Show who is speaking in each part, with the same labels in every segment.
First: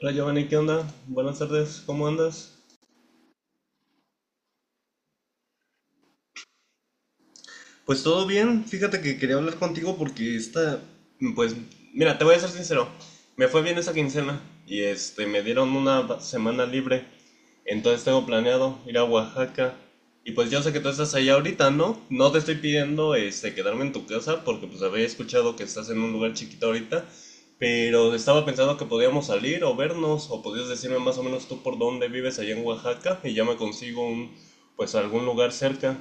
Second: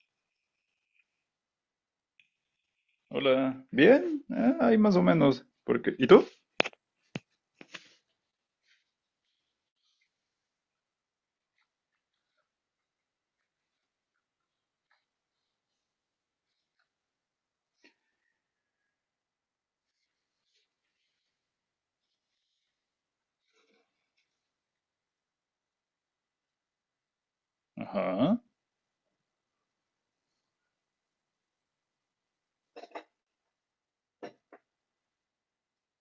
Speaker 1: Hola Giovanni, ¿qué onda? Buenas tardes, ¿cómo andas?
Speaker 2: Hola, bien, ahí más o menos. Porque, ¿y tú?
Speaker 1: Pues todo bien, fíjate que quería hablar contigo porque pues, mira, te voy a ser sincero, me fue bien esa quincena y me dieron una semana libre, entonces tengo planeado ir a Oaxaca y pues yo sé que tú estás allá ahorita, ¿no? No te estoy pidiendo, quedarme en tu casa porque pues había escuchado que estás en un lugar chiquito ahorita, pero
Speaker 2: Ajá.
Speaker 1: estaba pensando que podíamos salir o vernos o podías decirme más o menos tú por dónde vives allá en Oaxaca y ya me consigo pues algún lugar cerca.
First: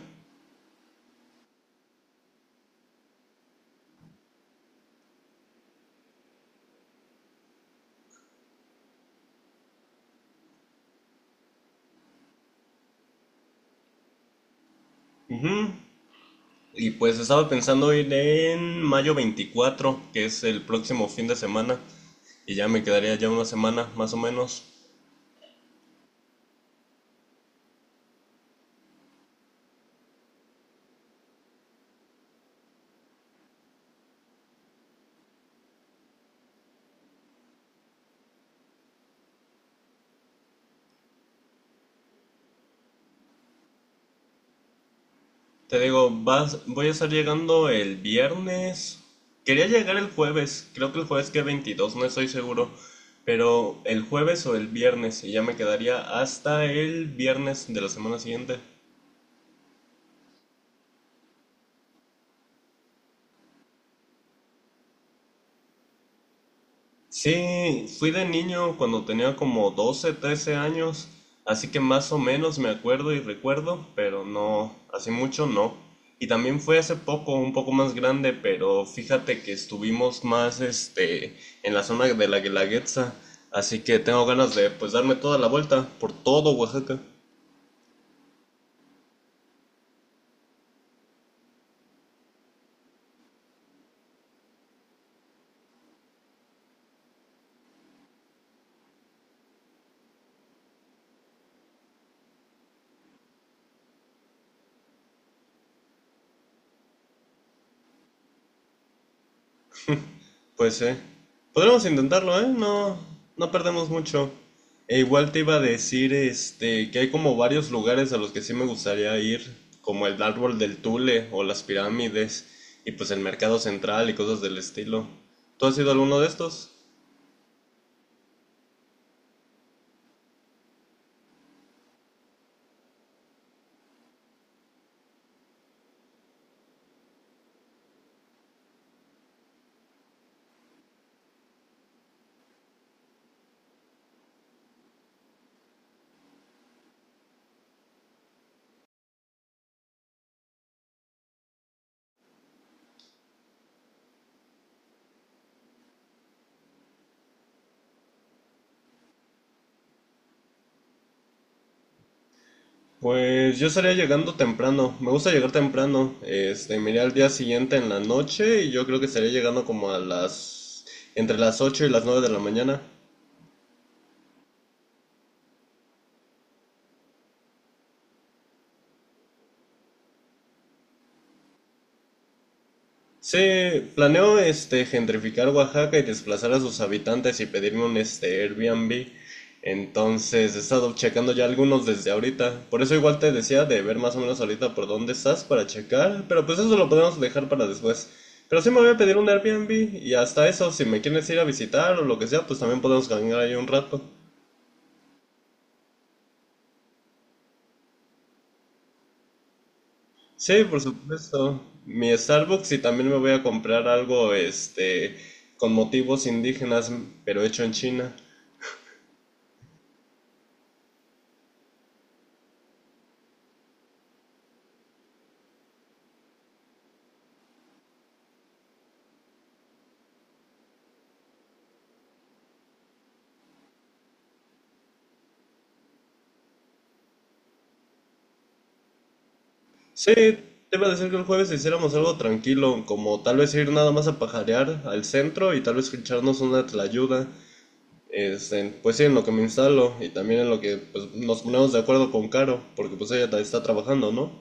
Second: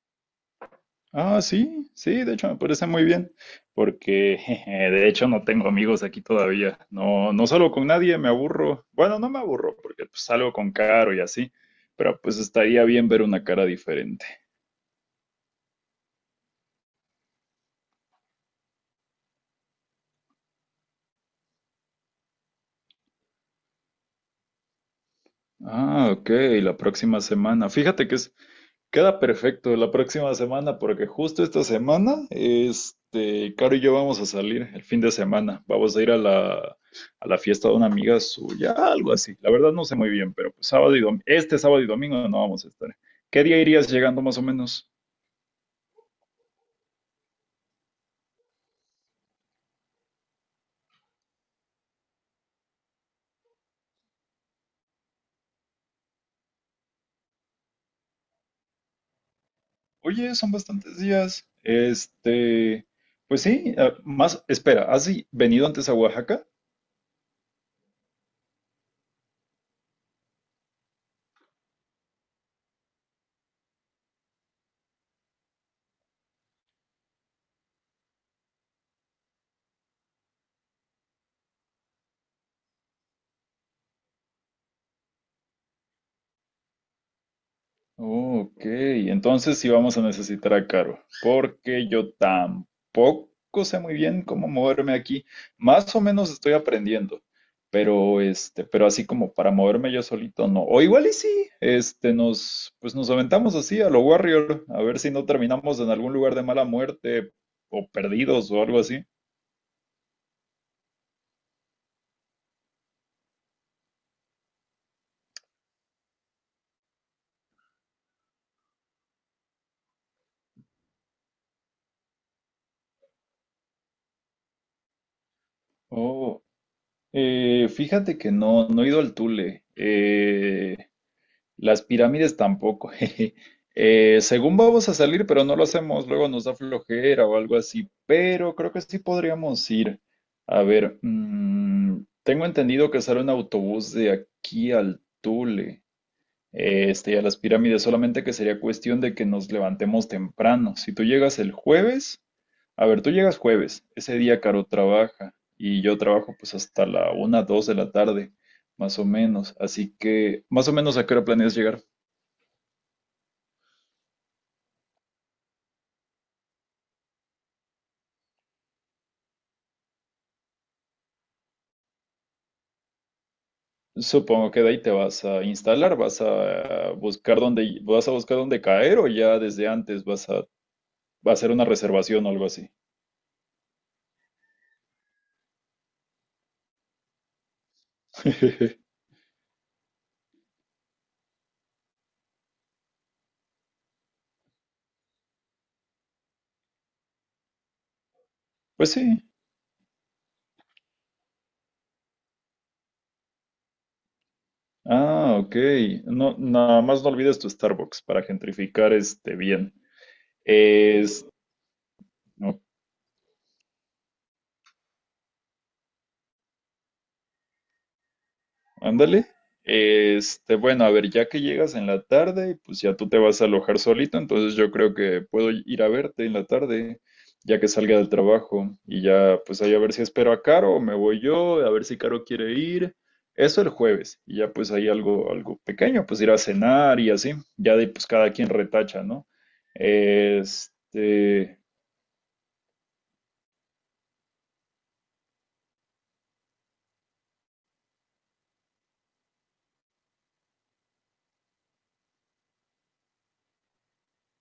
Speaker 2: Ah, sí, sí, de hecho me parece muy bien, porque jeje, de hecho no tengo amigos aquí todavía. No, no salgo con nadie, me aburro. Bueno, no me aburro, porque pues, salgo con Caro y así, pero pues estaría bien ver una cara diferente.
Speaker 1: Ujú. Y pues estaba pensando ir en mayo 24, que es el próximo fin de semana, y ya me quedaría ya una semana más o menos.
Speaker 2: Ah, ok, la próxima semana. Fíjate que es... Queda perfecto la próxima semana porque justo esta semana, Caro y yo vamos a salir el fin de semana. Vamos a ir a la fiesta de una amiga suya, algo así. La verdad no sé muy bien, pero pues sábado y domingo, este sábado y domingo no vamos a estar. ¿Qué día irías llegando más o menos?
Speaker 1: Te digo, voy a estar llegando el viernes. Quería llegar el jueves, creo que el jueves que 22, no estoy seguro, pero el jueves o el viernes, y ya me quedaría hasta el viernes de la semana siguiente.
Speaker 2: Oye, son bastantes días. Pues sí, más, espera, ¿has venido antes a Oaxaca?
Speaker 1: Sí, fui de niño cuando tenía como 12, 13 años, así que más o menos me acuerdo y recuerdo, pero no, hace mucho no. Y también fue hace poco, un poco más grande, pero fíjate que estuvimos más en la zona de la Guelaguetza, así que tengo ganas de pues darme toda la vuelta por todo Oaxaca.
Speaker 2: Ok, entonces sí vamos a necesitar a Caro, porque yo tampoco sé muy bien cómo moverme aquí. Más o menos estoy aprendiendo, pero así como para moverme yo solito no. O igual y sí, pues nos aventamos así a lo Warrior, a ver si no terminamos en algún lugar de mala muerte o perdidos o algo así.
Speaker 1: Pues sí. Podremos intentarlo, ¿eh? No, no perdemos mucho. E igual te iba a decir, que hay como varios lugares a los que sí me gustaría ir, como el árbol del Tule o las pirámides y pues el mercado central y cosas del estilo. ¿Tú has ido a alguno de
Speaker 2: Oh,
Speaker 1: estos?
Speaker 2: fíjate que no, no he ido al Tule. Las pirámides tampoco. jeje. Según vamos a salir, pero no lo hacemos, luego nos da flojera o algo así, pero creo que sí podríamos ir. A ver, tengo entendido que sale un autobús de aquí al Tule, y a las pirámides, solamente que sería cuestión de que nos levantemos temprano. Si tú llegas el jueves, A ver, tú llegas jueves, ese día Caro trabaja y yo trabajo pues hasta la 1, 2 de la tarde, más o menos. Así que más o menos a qué hora planeas llegar.
Speaker 1: Pues yo estaría llegando temprano. Me gusta llegar temprano. Me iré al día siguiente en la noche y yo creo que estaría llegando como a las entre las 8 y las 9 de la mañana.
Speaker 2: Supongo que de ahí te vas a instalar, vas a buscar dónde caer, o ya desde antes vas a hacer una reservación o algo así.
Speaker 1: Sí, planeo gentrificar Oaxaca y desplazar a sus habitantes y pedirme un Airbnb. Entonces he estado checando ya algunos desde ahorita. Por eso igual te decía de ver más o menos ahorita por dónde estás para checar. Pero pues eso lo podemos dejar para después. Pero sí me voy
Speaker 2: Pues
Speaker 1: a pedir
Speaker 2: sí.
Speaker 1: un Airbnb y hasta eso, si me quieres ir a visitar o lo que sea, pues también podemos caminar ahí un rato.
Speaker 2: Ah, ok. No, nada más no olvides tu Starbucks para gentrificar este bien.
Speaker 1: Sí, por
Speaker 2: Es,
Speaker 1: supuesto. Mi
Speaker 2: ok.
Speaker 1: Starbucks y también me voy a comprar algo con motivos indígenas, pero hecho en China.
Speaker 2: Ándale. Bueno, a ver, ya que llegas en la tarde, pues ya tú te vas a alojar solito. Entonces yo creo que puedo ir a verte en la tarde, ya que salga del trabajo. Y ya, pues ahí a ver si espero a Caro o me voy yo, a ver si Caro quiere ir. Eso el jueves. Y ya pues ahí algo pequeño, pues ir a cenar y así. Ya de ahí, pues cada quien retacha, ¿no?
Speaker 1: Sí, te iba a decir que el jueves
Speaker 2: Este,
Speaker 1: hiciéramos algo tranquilo, como tal vez ir nada más a pajarear al centro y tal vez echarnos una tlayuda. Pues sí, en lo que me instalo y también en lo que pues, nos ponemos de acuerdo con Caro, porque pues ella está trabajando, ¿no?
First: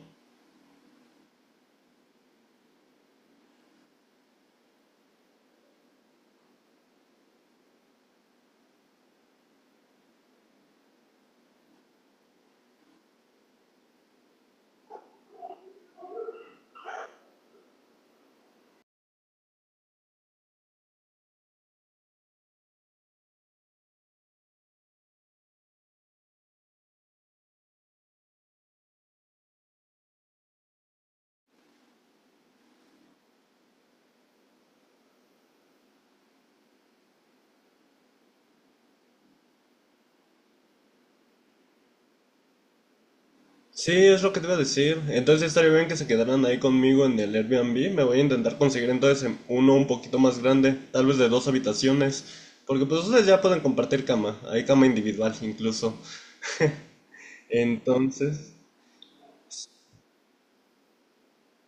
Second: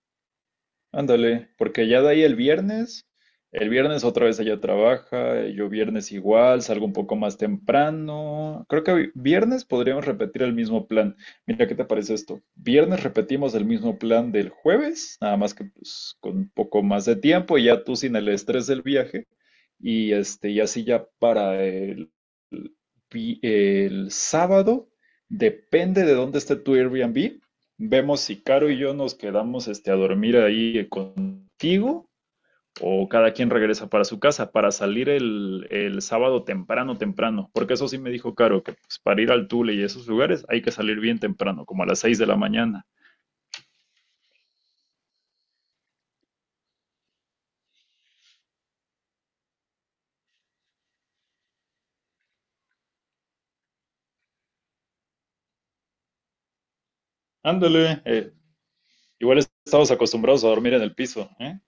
Speaker 2: Ándale, porque ya de ahí el viernes otra vez ella trabaja. Yo viernes igual, salgo un poco más temprano. Creo que viernes podríamos repetir el mismo plan. Mira, ¿qué te parece esto? Viernes repetimos el mismo plan del jueves, nada más que pues con un poco más de tiempo, y ya tú sin el estrés del viaje. Y así ya para el el sábado, depende de dónde esté tu Airbnb. Vemos si Caro y yo nos quedamos a dormir ahí contigo, o cada quien regresa para su casa para salir el sábado temprano, temprano. Porque eso sí me dijo Caro, que pues, para ir al Tule y esos lugares hay que salir bien temprano, como a las 6 de la mañana.
Speaker 1: Sí, es lo que te iba a decir. Entonces sí estaría bien que se quedaran ahí conmigo en el Airbnb. Me voy a intentar conseguir entonces uno un poquito más grande, tal vez de dos habitaciones, porque pues ustedes ya pueden compartir cama, hay cama individual incluso.
Speaker 2: Ándale.
Speaker 1: Entonces.
Speaker 2: Igual estamos acostumbrados a dormir en el piso, ¿eh?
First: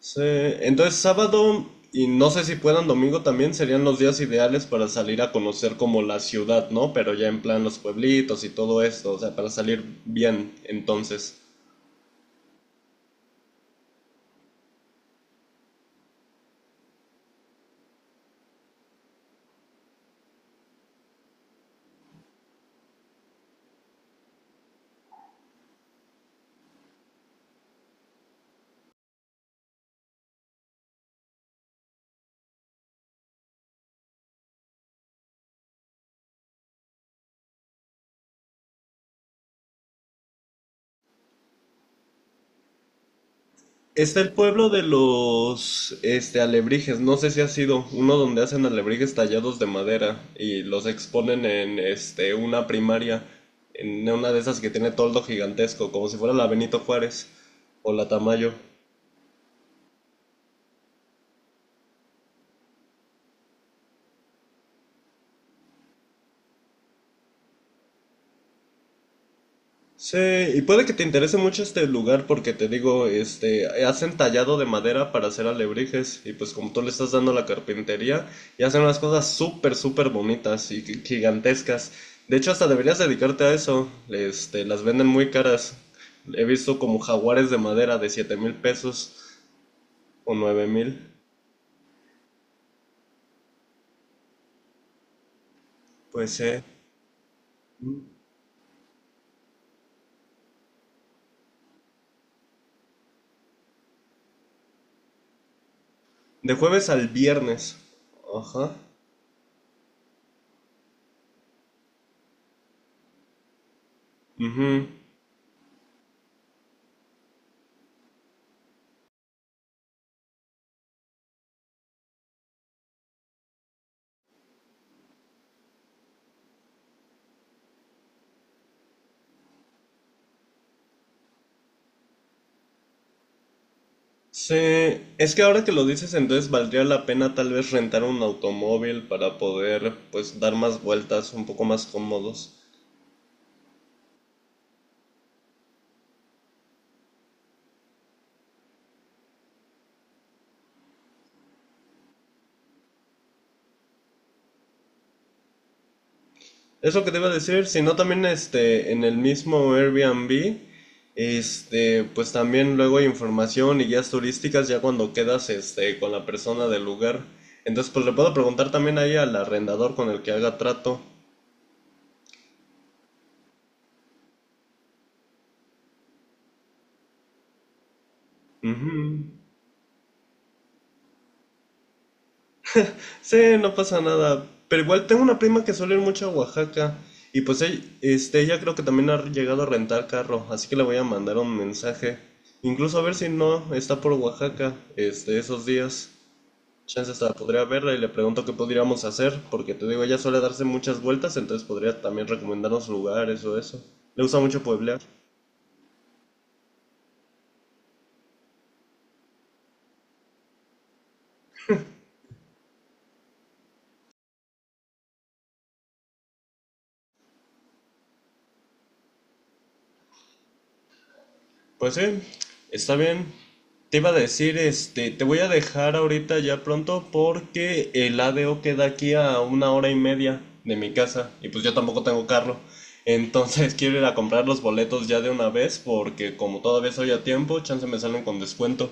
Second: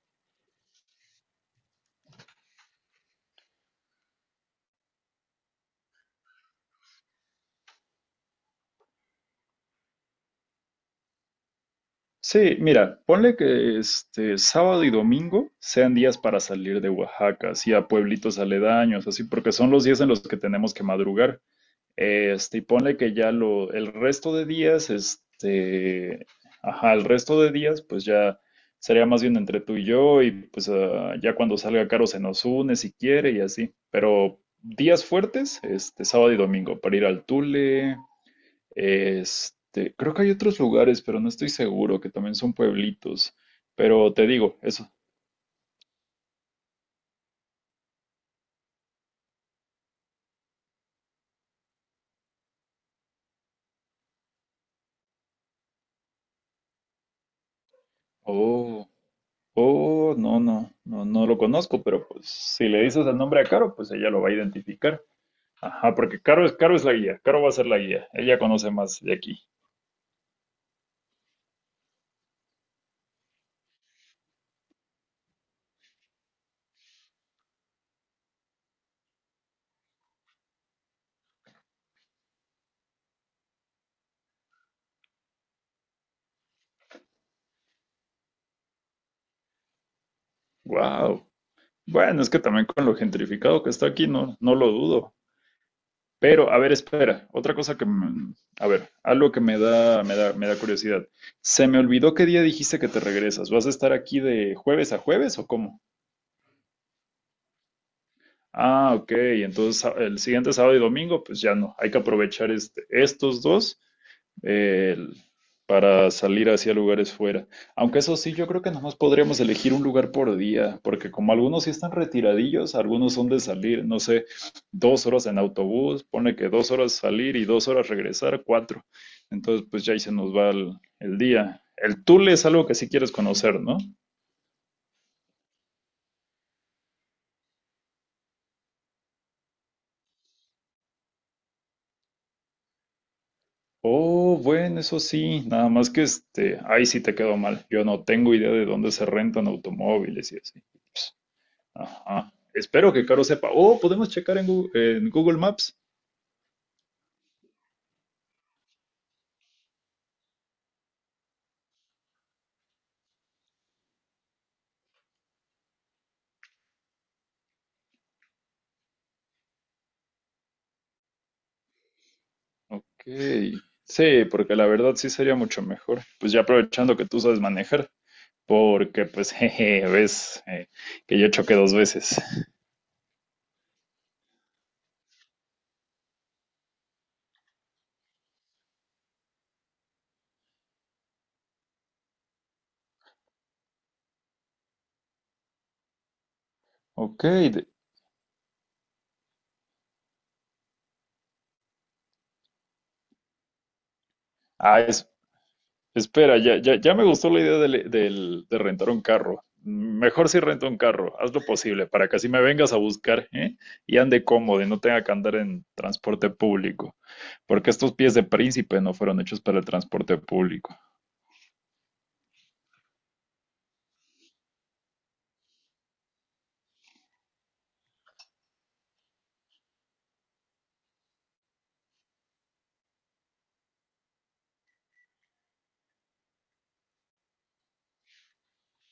Speaker 1: Sí, entonces sábado, y no sé si puedan domingo también, serían los días ideales para salir a conocer como la ciudad, ¿no? Pero ya en plan los pueblitos y todo esto, o sea, para salir bien entonces.
Speaker 2: Sí, mira, ponle que este sábado y domingo sean días para salir de Oaxaca, así a pueblitos aledaños, así porque son los días en los que tenemos que madrugar. Y ponle que el resto de días, ajá, el resto de días, pues ya sería más bien entre tú y yo, y pues ya cuando salga Caro se nos une si quiere y así. Pero días fuertes, sábado y domingo, para ir al Tule. Creo que hay otros lugares, pero no estoy seguro, que también son pueblitos. Pero
Speaker 1: Está
Speaker 2: te
Speaker 1: el
Speaker 2: digo,
Speaker 1: pueblo de
Speaker 2: eso.
Speaker 1: los alebrijes, no sé si ha sido uno donde hacen alebrijes tallados de madera y los exponen en una primaria, en una de esas que tiene toldo gigantesco, como si fuera la Benito Juárez o la Tamayo.
Speaker 2: Oh, oh, no, no, no, no lo conozco, pero pues si le dices el nombre a Caro, pues ella lo va a identificar. Ajá, porque Caro es la guía. Caro va a ser la guía, ella conoce más de aquí.
Speaker 1: Sí, y puede que te interese mucho este lugar porque te digo, hacen tallado de madera para hacer alebrijes y pues como tú le estás dando la carpintería, y hacen unas cosas súper, súper bonitas y gigantescas. De hecho, hasta deberías dedicarte a eso. Las venden muy caras. He visto como jaguares de madera de 7,000 pesos o 9,000.
Speaker 2: Wow. Bueno, es que también con lo gentrificado que está aquí, no, no lo dudo.
Speaker 1: Pues
Speaker 2: Pero, a ver, espera, otra cosa a ver, algo que me da curiosidad. Se me olvidó qué día dijiste que te regresas. ¿Vas a estar aquí de jueves a jueves o cómo?
Speaker 1: de jueves al viernes. Ajá.
Speaker 2: Ah, ok. Entonces el siguiente sábado y domingo, pues ya no. Hay que aprovechar estos dos,
Speaker 1: Ujú.
Speaker 2: el- para salir hacia lugares fuera. Aunque eso sí, yo creo que nomás podríamos elegir un lugar por día, porque como algunos sí están retiradillos, algunos son de salir, no sé, 2 horas en autobús. Pone que 2 horas salir y 2 horas regresar, 4. Entonces, pues ya ahí se nos va el día. El Tule es algo que sí quieres conocer, ¿no?
Speaker 1: Sí, es que ahora que lo dices, entonces valdría la pena tal vez rentar un automóvil para poder pues dar más vueltas un poco más cómodos.
Speaker 2: Oh, bueno, eso sí, nada más que ahí sí te quedó mal. Yo no tengo idea de dónde se rentan automóviles y así. Ps, Ajá. Espero que Caro sepa. Oh, podemos checar en en Google Maps.
Speaker 1: Es lo que te iba a decir, si no también en el mismo Airbnb, pues también luego hay información y guías turísticas ya cuando quedas con la persona del lugar. Entonces pues le puedo preguntar también ahí al arrendador con el que haga trato.
Speaker 2: Ok. Sí, porque la verdad sí sería mucho mejor. Pues ya aprovechando que tú sabes manejar, porque
Speaker 1: Ujú.
Speaker 2: pues jeje, ves que yo choqué 2 veces.
Speaker 1: Sí, no pasa nada. Pero igual tengo una prima que suele ir mucho a Oaxaca. Y pues ella creo que también ha llegado a rentar carro. Así que le voy a mandar un mensaje. Incluso a ver si no está por Oaxaca, esos días. Chance
Speaker 2: Ok.
Speaker 1: hasta podría verla y le pregunto qué podríamos hacer. Porque te digo, ella suele darse muchas vueltas. Entonces podría también recomendarnos lugares o eso. Le gusta mucho
Speaker 2: Ah,
Speaker 1: pueblear.
Speaker 2: espera, ya, ya, ya me gustó la idea de rentar un carro. Mejor si rento un carro, haz lo posible para que así me vengas a buscar, ¿eh? Y ande cómodo y no tenga que andar en transporte público, porque estos pies de príncipe no fueron hechos para el transporte público.
Speaker 1: Pues sí, está bien. Te iba a decir, te voy a dejar ahorita ya pronto porque el ADO queda aquí a una hora y media de mi casa y pues yo tampoco tengo carro. Entonces quiero ir a comprar los boletos ya de una vez porque como todavía soy a tiempo, chance me salen con descuento.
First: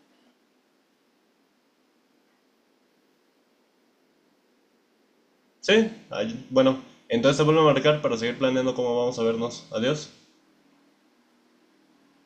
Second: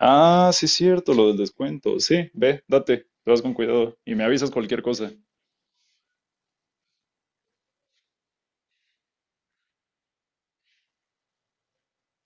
Speaker 2: Ah, sí, es cierto, lo del descuento. Sí, ve, date, te vas con cuidado y me avisas cualquier cosa.
Speaker 1: Sí, bueno, entonces te vuelvo a marcar para seguir planeando cómo vamos a vernos. Adiós.